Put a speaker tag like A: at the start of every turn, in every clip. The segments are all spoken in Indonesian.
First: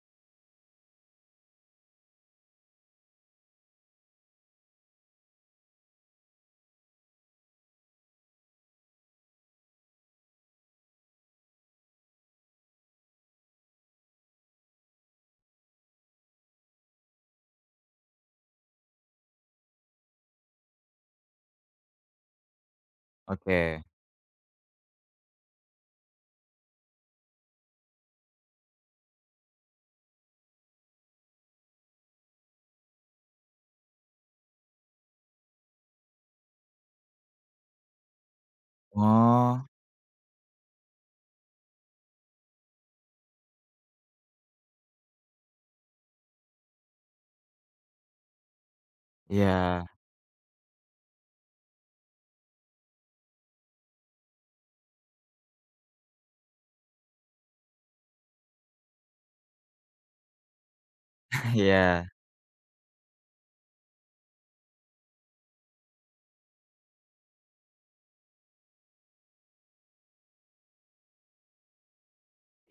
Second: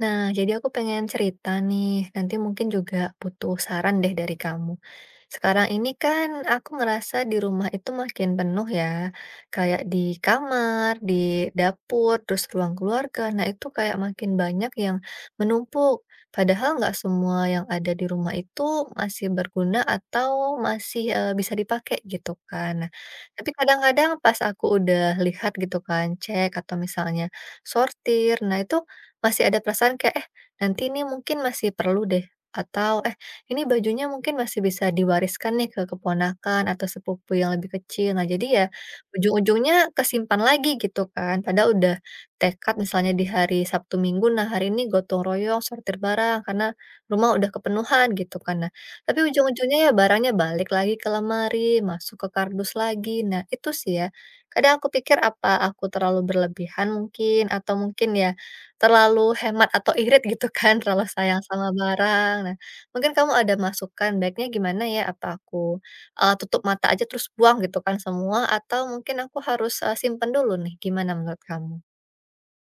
A: Nah, jadi aku pengen cerita nih, nanti mungkin juga butuh saran deh dari kamu. Sekarang ini kan aku ngerasa di rumah itu makin penuh ya, kayak di kamar, di dapur, terus ruang keluarga. Nah, itu kayak makin banyak yang menumpuk. Padahal nggak semua yang ada di rumah itu masih berguna atau masih bisa dipakai gitu kan. Nah, tapi
B: Oke.
A: kadang-kadang pas aku udah lihat gitu kan, cek atau misalnya sortir, nah itu masih ada perasaan kayak, "Eh, nanti ini mungkin masih perlu deh," atau, "Eh, ini bajunya mungkin masih bisa diwariskan nih ke keponakan atau sepupu yang lebih kecil." Nah, jadi ya
B: Oh,
A: ujung-ujungnya kesimpan lagi gitu kan. Padahal udah tekad misalnya di hari Sabtu Minggu, "Nah, hari ini gotong royong sortir barang karena rumah udah kepenuhan," gitu kan. Nah, tapi ujung-ujungnya
B: iya
A: ya barangnya balik lagi ke lemari, masuk ke kardus lagi. Nah, itu sih ya, kadang aku pikir apa aku terlalu berlebihan mungkin atau mungkin ya terlalu hemat atau irit gitu kan, terlalu sayang sama
B: iya.
A: barang. Nah, mungkin kamu ada masukan baiknya gimana ya, apa aku, tutup mata aja terus buang gitu kan semua, atau mungkin aku harus, simpen dulu nih, gimana menurut kamu?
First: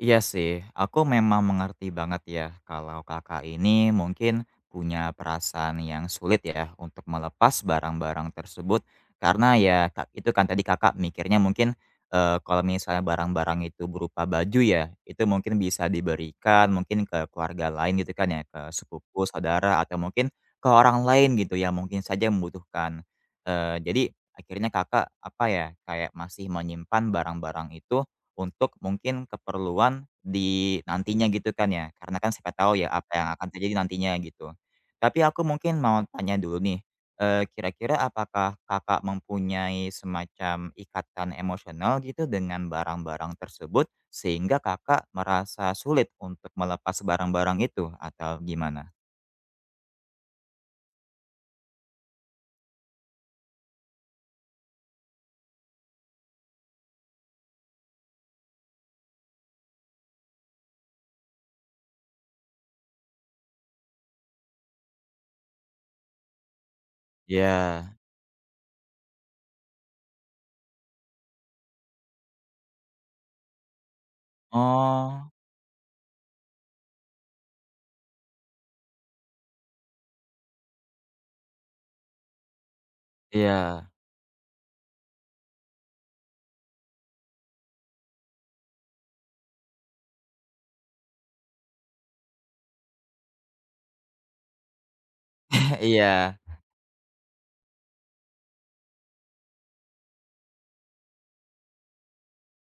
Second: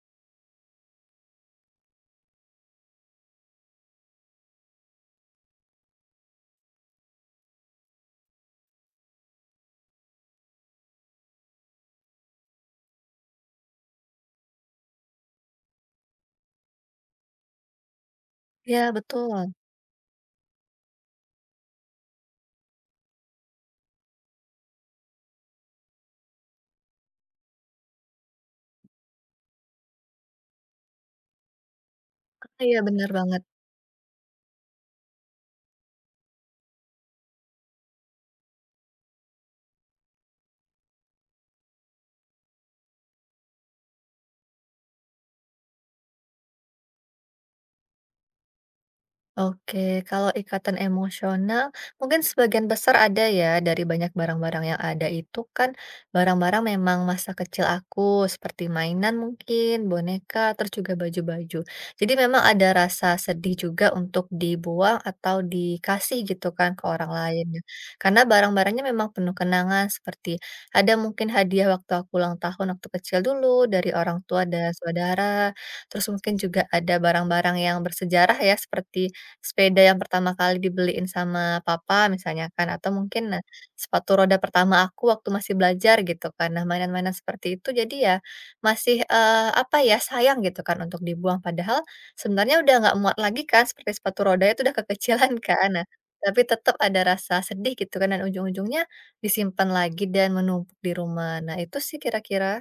B: Iya sih, aku memang mengerti banget ya kalau Kakak ini mungkin punya perasaan yang sulit ya untuk melepas barang-barang tersebut karena ya Kak, itu kan tadi Kakak mikirnya mungkin, kalau misalnya barang-barang itu berupa baju ya, itu mungkin bisa diberikan mungkin ke keluarga lain gitu kan ya, ke
A: Ya
B: sepupu,
A: betul,
B: saudara, atau mungkin ke orang lain gitu yang mungkin saja membutuhkan. Jadi akhirnya Kakak apa ya, kayak masih menyimpan barang-barang itu untuk mungkin keperluan di nantinya gitu kan ya, karena kan siapa
A: ah, iya
B: tahu ya
A: benar
B: apa yang
A: banget.
B: akan terjadi nantinya gitu. Tapi aku mungkin mau tanya dulu nih, kira-kira apakah Kakak mempunyai semacam ikatan emosional gitu dengan barang-barang tersebut, sehingga Kakak merasa sulit untuk melepas barang-barang itu atau gimana?
A: Oke, kalau ikatan emosional mungkin sebagian besar ada ya dari banyak barang-barang yang ada itu kan barang-barang memang masa kecil aku seperti mainan mungkin, boneka, terus juga baju-baju. Jadi memang ada rasa sedih juga untuk dibuang atau dikasih gitu kan ke orang lain, ya.
B: Iya.
A: Karena barang-barangnya memang penuh kenangan seperti ada mungkin hadiah waktu aku ulang tahun waktu kecil dulu dari orang tua dan
B: Oh.
A: saudara. Terus mungkin juga ada barang-barang yang bersejarah ya seperti sepeda yang pertama kali dibeliin sama papa misalnya kan, atau mungkin, nah,
B: Iya.
A: sepatu roda pertama aku waktu masih belajar gitu kan. Nah, mainan-mainan seperti itu jadi ya masih, apa ya, sayang gitu kan untuk dibuang. Padahal sebenarnya udah nggak muat lagi kan seperti sepatu roda itu udah kekecilan kan. Nah,
B: Iya.
A: tapi tetap ada rasa sedih gitu kan dan ujung-ujungnya disimpan lagi dan menumpuk di rumah. Nah, itu sih kira-kira.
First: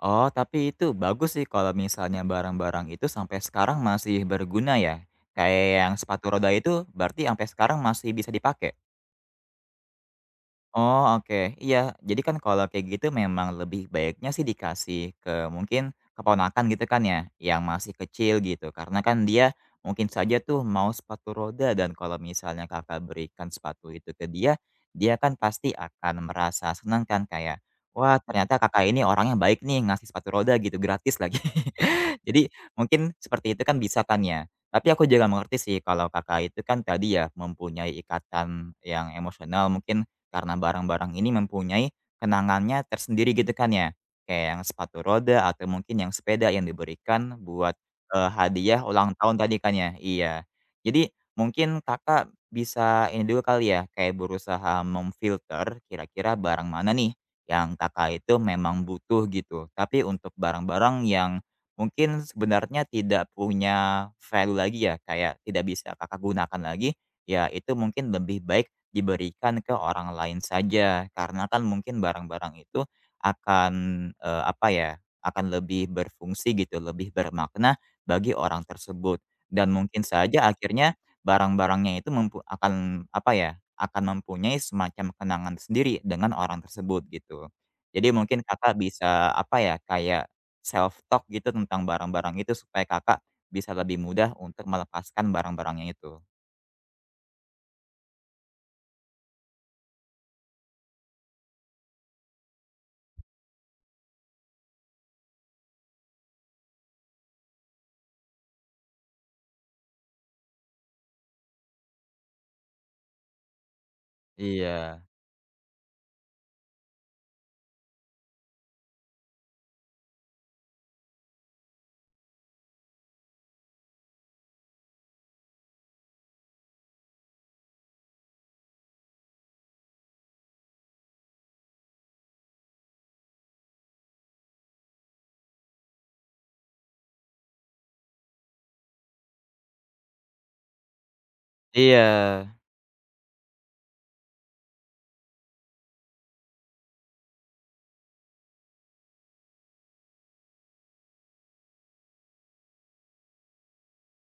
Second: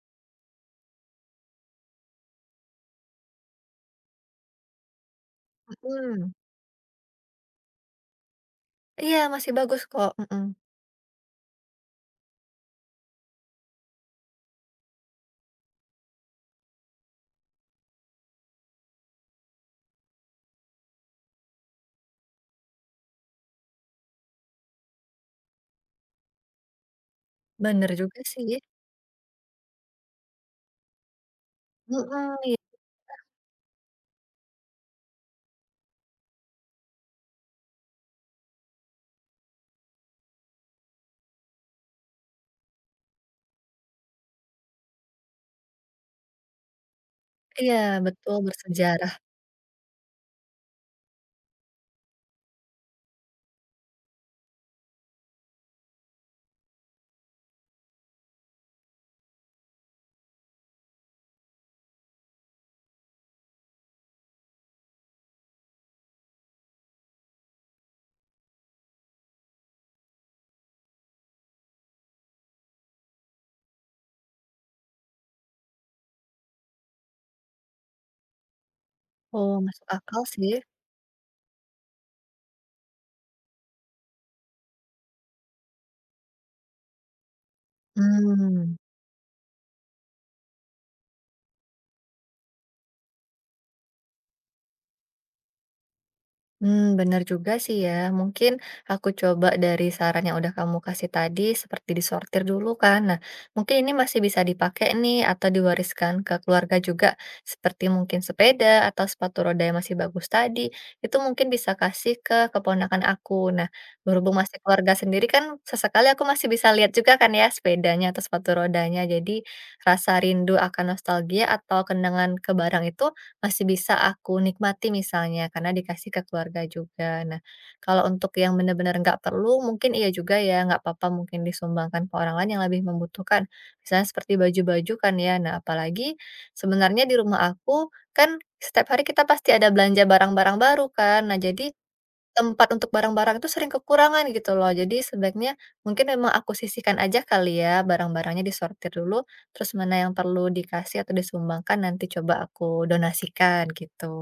B: Oh, tapi itu bagus sih kalau misalnya barang-barang itu sampai sekarang masih berguna ya? Kayak yang sepatu
A: Mhm.
B: roda itu berarti sampai sekarang masih bisa dipakai?
A: Iya, masih bagus kok, mhm.
B: Oh, oke. Iya, jadi kan kalau kayak gitu memang lebih baiknya sih dikasih ke mungkin keponakan gitu kan ya, yang masih kecil gitu. Karena kan dia mungkin saja tuh mau sepatu roda dan kalau misalnya Kakak berikan sepatu itu ke dia, dia kan pasti akan merasa senang kan kayak,
A: Bener juga
B: "Wah,
A: sih.
B: ternyata Kakak ini orangnya baik nih ngasih sepatu roda gitu, gratis lagi."
A: Mhm,
B: Jadi
A: iya,
B: mungkin seperti itu kan bisa kan ya. Tapi aku juga mengerti sih kalau Kakak itu kan tadi ya mempunyai ikatan yang emosional mungkin karena barang-barang ini mempunyai kenangannya tersendiri gitu kan ya. Kayak yang sepatu roda atau mungkin yang sepeda yang diberikan buat,
A: iya, betul,
B: hadiah
A: bersejarah.
B: ulang tahun tadi kan ya, iya. Jadi mungkin Kakak bisa ini dulu kali ya, kayak berusaha memfilter kira-kira barang mana nih yang Kakak itu memang butuh gitu. Tapi untuk barang-barang yang mungkin sebenarnya tidak punya value lagi ya, kayak tidak bisa Kakak gunakan lagi, ya itu mungkin lebih baik diberikan ke orang lain saja, karena kan mungkin barang-barang itu akan, apa ya, akan lebih berfungsi gitu, lebih bermakna bagi orang tersebut.
A: Oh,
B: Dan
A: masuk
B: mungkin
A: akal
B: saja
A: sih.
B: akhirnya barang-barangnya itu akan apa ya, akan mempunyai semacam kenangan sendiri dengan orang tersebut gitu. Jadi mungkin
A: Hmm.
B: Kakak bisa apa ya, kayak self talk gitu tentang barang-barang itu supaya Kakak bisa lebih mudah untuk melepaskan barang-barangnya itu.
A: Benar juga sih ya. Mungkin aku coba dari saran yang udah kamu kasih tadi seperti disortir dulu kan. Nah, mungkin ini masih bisa dipakai nih atau diwariskan ke keluarga juga, seperti mungkin sepeda atau sepatu roda yang masih bagus tadi, itu mungkin bisa kasih ke keponakan aku. Nah, berhubung masih keluarga
B: Iya
A: sendiri kan sesekali aku masih bisa lihat juga kan ya sepedanya atau sepatu rodanya. Jadi rasa rindu akan nostalgia atau kenangan ke barang itu masih bisa aku nikmati misalnya karena dikasih ke keluarga juga. Nah, kalau untuk yang benar-benar nggak perlu mungkin iya juga ya nggak apa-apa mungkin disumbangkan ke orang lain yang lebih membutuhkan. Misalnya seperti baju-baju kan ya. Nah, apalagi sebenarnya di rumah aku kan setiap hari kita pasti ada belanja barang-barang baru kan. Nah, jadi
B: iya.
A: tempat untuk barang-barang itu sering kekurangan gitu loh. Jadi sebaiknya mungkin memang aku sisihkan aja kali ya barang-barangnya disortir dulu, terus mana yang perlu dikasih atau disumbangkan nanti coba aku donasikan gitu.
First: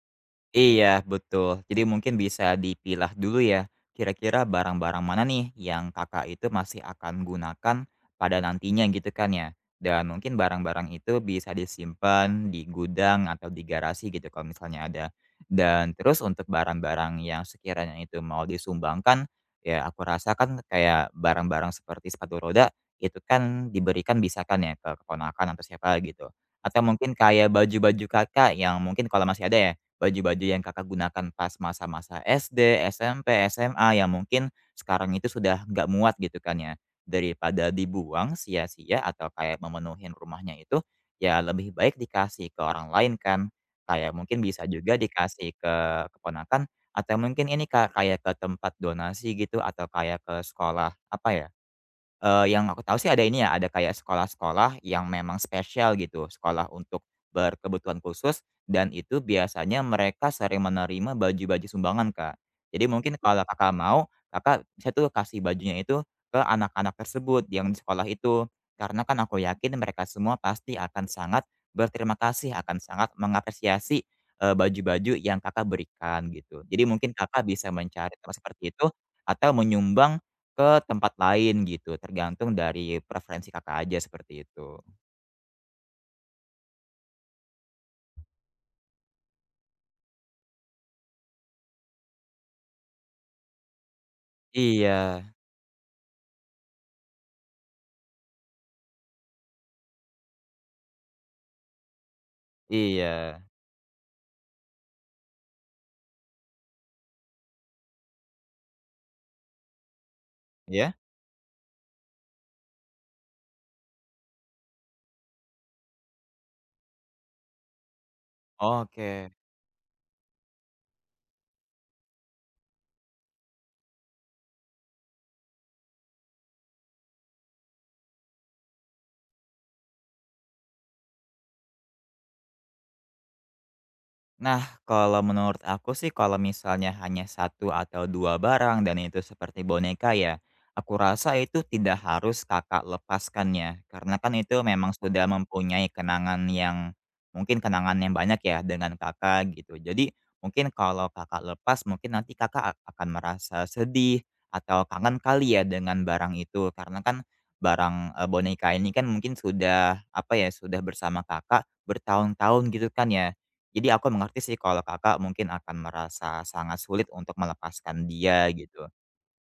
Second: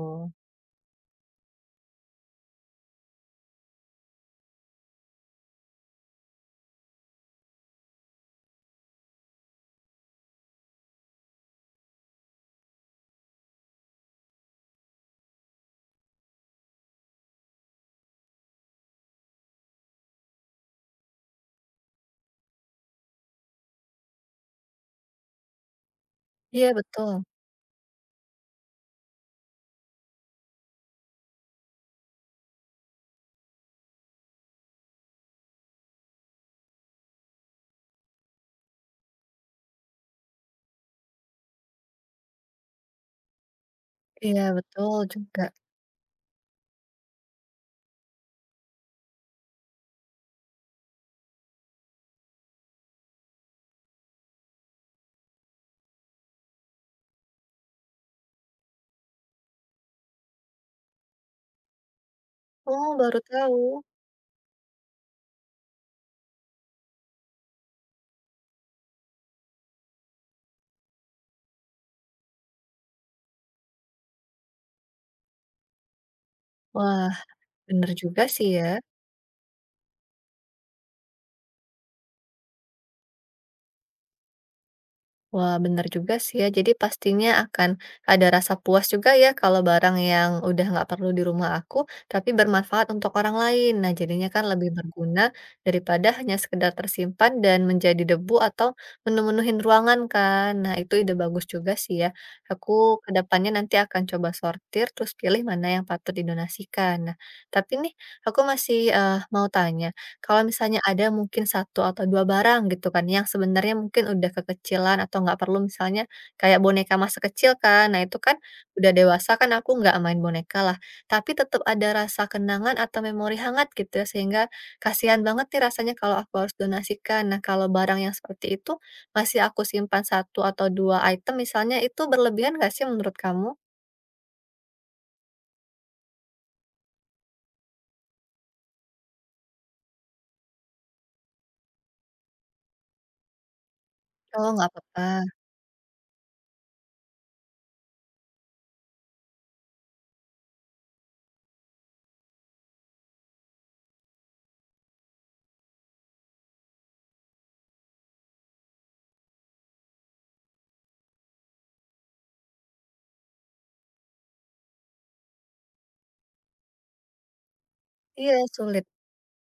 B: Iya, betul. Jadi mungkin bisa dipilah dulu ya, kira-kira barang-barang mana nih yang Kakak itu masih akan gunakan pada nantinya gitu kan ya. Dan mungkin barang-barang itu bisa disimpan di gudang atau di garasi gitu kalau misalnya ada. Dan terus untuk barang-barang yang sekiranya itu mau disumbangkan, ya aku rasa kan kayak barang-barang seperti sepatu roda itu kan diberikan bisa kan ya ke keponakan atau siapa gitu.
A: Iya
B: Atau mungkin
A: betul.
B: kayak baju-baju kakak yang mungkin kalau masih ada ya baju-baju yang Kakak gunakan pas masa-masa SD, SMP, SMA yang mungkin sekarang itu sudah nggak muat gitu kan ya. Daripada dibuang sia-sia atau kayak memenuhin rumahnya itu, ya lebih baik dikasih ke orang lain kan. Kayak mungkin
A: Iya
B: bisa
A: betul
B: juga
A: juga.
B: dikasih ke keponakan atau mungkin ini Kak, kayak ke tempat donasi gitu atau kayak ke sekolah apa ya. Yang aku tahu sih ada ini ya, ada kayak sekolah-sekolah yang memang spesial gitu, sekolah untuk berkebutuhan khusus dan itu biasanya mereka sering menerima baju-baju sumbangan, Kak. Jadi
A: Oh
B: mungkin
A: baru
B: kalau
A: tahu.
B: Kakak mau, Kakak bisa tuh kasih bajunya itu ke anak-anak tersebut yang di sekolah itu. Karena kan aku yakin mereka semua pasti akan sangat berterima kasih, akan sangat mengapresiasi, baju-baju yang Kakak berikan gitu. Jadi mungkin
A: Wah
B: Kakak bisa
A: bener
B: mencari
A: juga
B: tempat
A: sih ya.
B: seperti itu atau menyumbang ke tempat lain gitu, tergantung dari preferensi Kakak aja seperti itu.
A: Wah, benar juga sih ya. Jadi pastinya akan ada rasa puas juga ya kalau barang yang udah nggak perlu di rumah aku, tapi bermanfaat untuk orang lain. Nah, jadinya kan lebih berguna
B: Iya
A: daripada hanya sekedar tersimpan dan menjadi debu atau menemenuhin ruangan kan. Nah, itu ide bagus juga sih ya. Aku ke
B: iya.
A: depannya nanti akan coba sortir terus pilih mana yang patut didonasikan. Nah, tapi nih aku masih mau tanya kalau misalnya
B: Ya.
A: ada mungkin satu atau 2 barang gitu kan, yang sebenarnya mungkin udah kekecilan atau nggak perlu misalnya kayak boneka masa kecil kan. Nah itu kan udah
B: Oke.
A: dewasa kan aku nggak main boneka lah, tapi tetap ada rasa kenangan atau memori hangat gitu ya, sehingga kasihan banget nih rasanya kalau aku harus donasikan. Nah kalau barang yang seperti itu masih aku simpan satu atau 2 item misalnya, itu berlebihan nggak sih menurut kamu?
B: Nah, kalau menurut aku sih kalau misalnya hanya satu atau 2 barang dan itu seperti boneka ya, aku rasa itu tidak harus Kakak lepaskannya, karena kan
A: Oh
B: itu
A: nggak
B: memang
A: apa-apa.
B: sudah mempunyai kenangan yang mungkin kenangan yang banyak ya dengan Kakak gitu. Jadi, mungkin kalau Kakak lepas mungkin nanti Kakak akan merasa sedih atau kangen kali ya dengan barang itu, karena kan barang, boneka ini kan mungkin sudah, apa ya, sudah bersama Kakak bertahun-tahun gitu kan ya. Jadi aku mengerti sih kalau Kakak mungkin akan merasa sangat sulit untuk melepaskan
A: Iya
B: dia
A: sulit.
B: gitu.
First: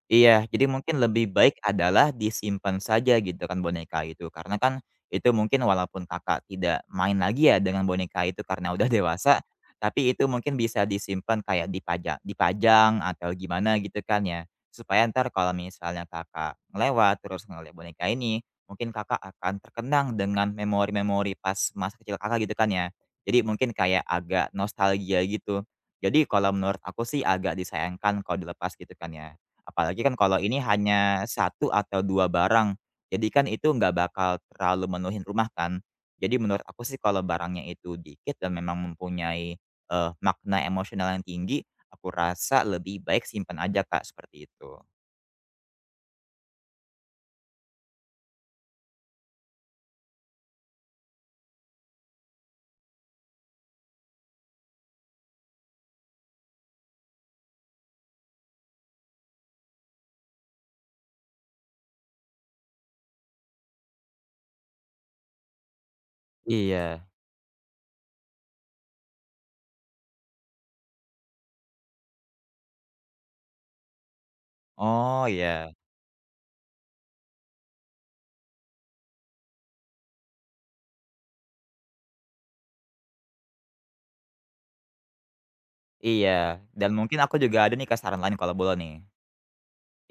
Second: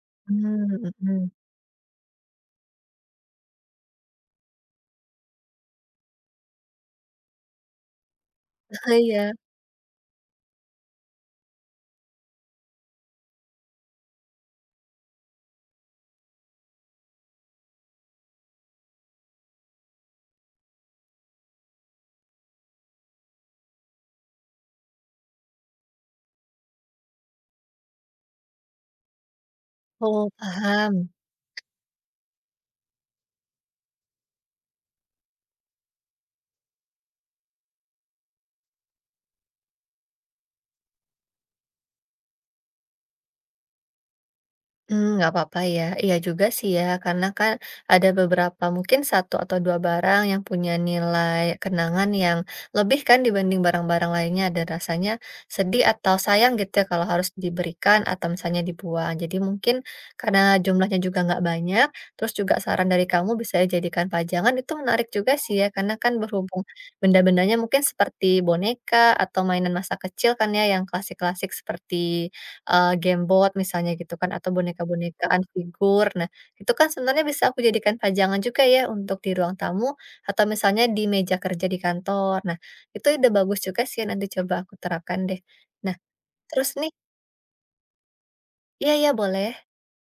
B: Iya,
A: Mmm,
B: jadi mungkin
A: mhm.
B: lebih baik adalah disimpan saja gitu kan boneka itu, karena kan itu mungkin walaupun Kakak tidak main lagi ya dengan boneka itu karena udah
A: Iya.
B: dewasa, tapi itu mungkin bisa disimpan kayak dipajang atau gimana gitu kan ya. Supaya ntar kalau misalnya Kakak lewat terus ngeliat boneka ini, mungkin Kakak akan terkenang dengan memori-memori pas masa kecil Kakak gitu kan ya. Jadi mungkin kayak agak nostalgia gitu. Jadi kalau menurut aku sih agak disayangkan kalau dilepas gitu kan ya. Apalagi kan
A: Oh
B: kalau ini
A: paham.
B: hanya satu atau 2 barang, jadi kan itu nggak bakal terlalu menuhin rumah kan. Jadi menurut aku sih kalau barangnya itu dikit dan memang mempunyai, makna emosional yang tinggi, aku rasa lebih baik simpan aja Kak, seperti itu.
A: Mmm, nggak apa-apa ya. Iya juga sih ya, karena kan ada beberapa mungkin satu atau 2 barang yang punya nilai kenangan yang lebih kan dibanding barang-barang lainnya, dan rasanya sedih atau sayang gitu ya kalau harus diberikan atau misalnya dibuang. Jadi mungkin karena jumlahnya juga nggak banyak, terus juga saran dari kamu bisa dijadikan pajangan, itu menarik juga sih ya, karena kan berhubung
B: Iya.
A: benda-bendanya mungkin seperti boneka atau mainan masa kecil kan ya yang klasik-klasik seperti game board misalnya gitu kan atau
B: Oh,
A: boneka-bonekaan,
B: ya.
A: figur. Nah, itu kan sebenarnya bisa aku jadikan pajangan juga ya untuk di ruang tamu atau misalnya di meja kerja di kantor. Nah, itu ide bagus juga sih nanti coba aku terapkan deh. Nah,
B: Iya.
A: terus nih
B: Dan mungkin aku juga ada nih Kak, saran lain kalau boleh
A: iya
B: nih.
A: iya boleh.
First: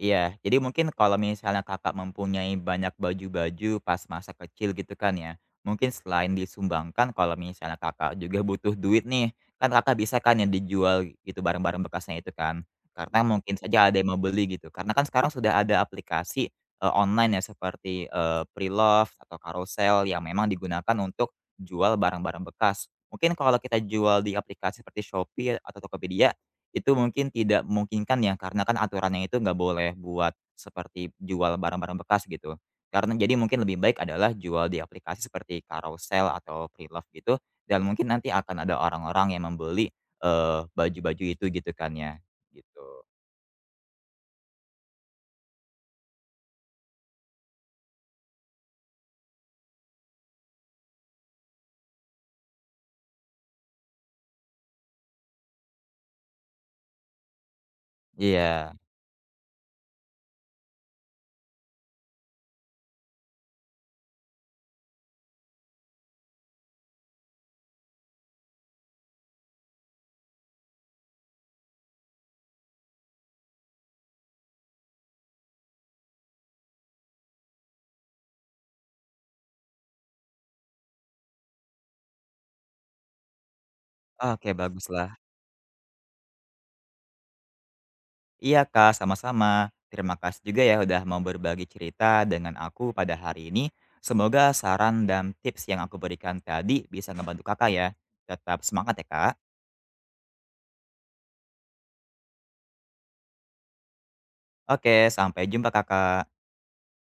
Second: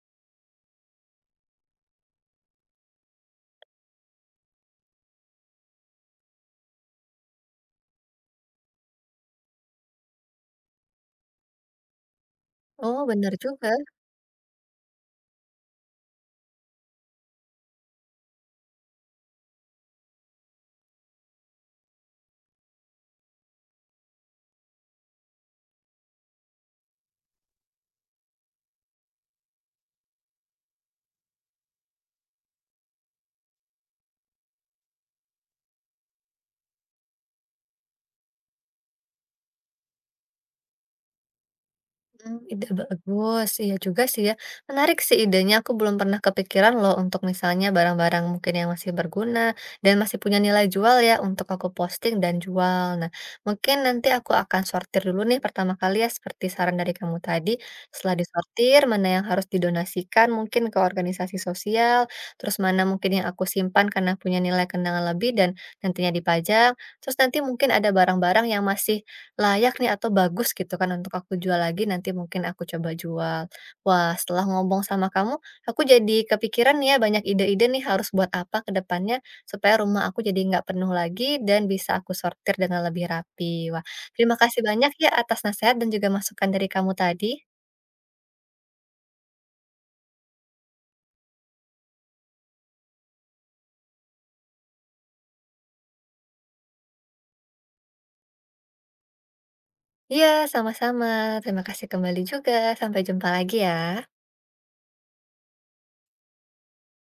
B: Iya, jadi mungkin kalau misalnya Kakak mempunyai banyak baju-baju pas masa kecil gitu kan ya, mungkin selain disumbangkan kalau misalnya Kakak juga butuh duit nih, kan Kakak bisa kan ya dijual gitu barang-barang bekasnya itu kan.
A: Oh,
B: Karena
A: bener
B: mungkin
A: juga.
B: saja ada yang mau beli gitu, karena kan sekarang sudah ada aplikasi, online ya seperti, Preloved atau Carousell yang memang digunakan untuk jual barang-barang bekas. Mungkin kalau kita jual di aplikasi seperti Shopee atau Tokopedia itu mungkin tidak memungkinkan ya, karena kan aturannya itu nggak boleh buat seperti jual barang-barang bekas gitu. Karena jadi mungkin lebih baik adalah jual di aplikasi seperti carousel atau Preloved gitu, dan mungkin nanti akan ada orang-orang yang membeli, baju-baju itu gitu kan ya,
A: Hmm, ide
B: gitu.
A: bagus, iya juga sih ya. Menarik sih idenya, aku belum pernah kepikiran loh untuk misalnya barang-barang mungkin yang masih berguna, dan masih punya nilai jual ya untuk aku posting dan jual. Nah, mungkin nanti aku akan sortir dulu nih pertama kali ya seperti saran dari kamu tadi, setelah
B: Iya,
A: disortir mana yang harus didonasikan mungkin ke organisasi sosial, terus mana mungkin yang aku simpan karena punya nilai kenangan lebih dan nantinya dipajang, terus nanti mungkin ada barang-barang yang masih layak nih atau bagus gitu kan untuk aku jual lagi nanti mungkin aku coba jual. Wah setelah ngomong sama kamu, aku jadi kepikiran nih ya banyak ide-ide nih harus buat apa ke depannya, supaya rumah aku jadi nggak penuh lagi dan bisa aku sortir dengan lebih rapi. Wah terima
B: oke
A: kasih banyak ya
B: baguslah.
A: atas nasihat dan juga masukan dari kamu tadi.
B: Iya Kak, sama-sama. Terima kasih juga ya udah mau berbagi cerita dengan aku pada hari ini. Semoga saran dan tips yang aku berikan tadi bisa ngebantu Kakak ya. Tetap semangat ya Kak.
A: Iya sama-sama, terima kasih kembali juga, sampai jumpa lagi ya.
B: Oke, sampai jumpa Kakak.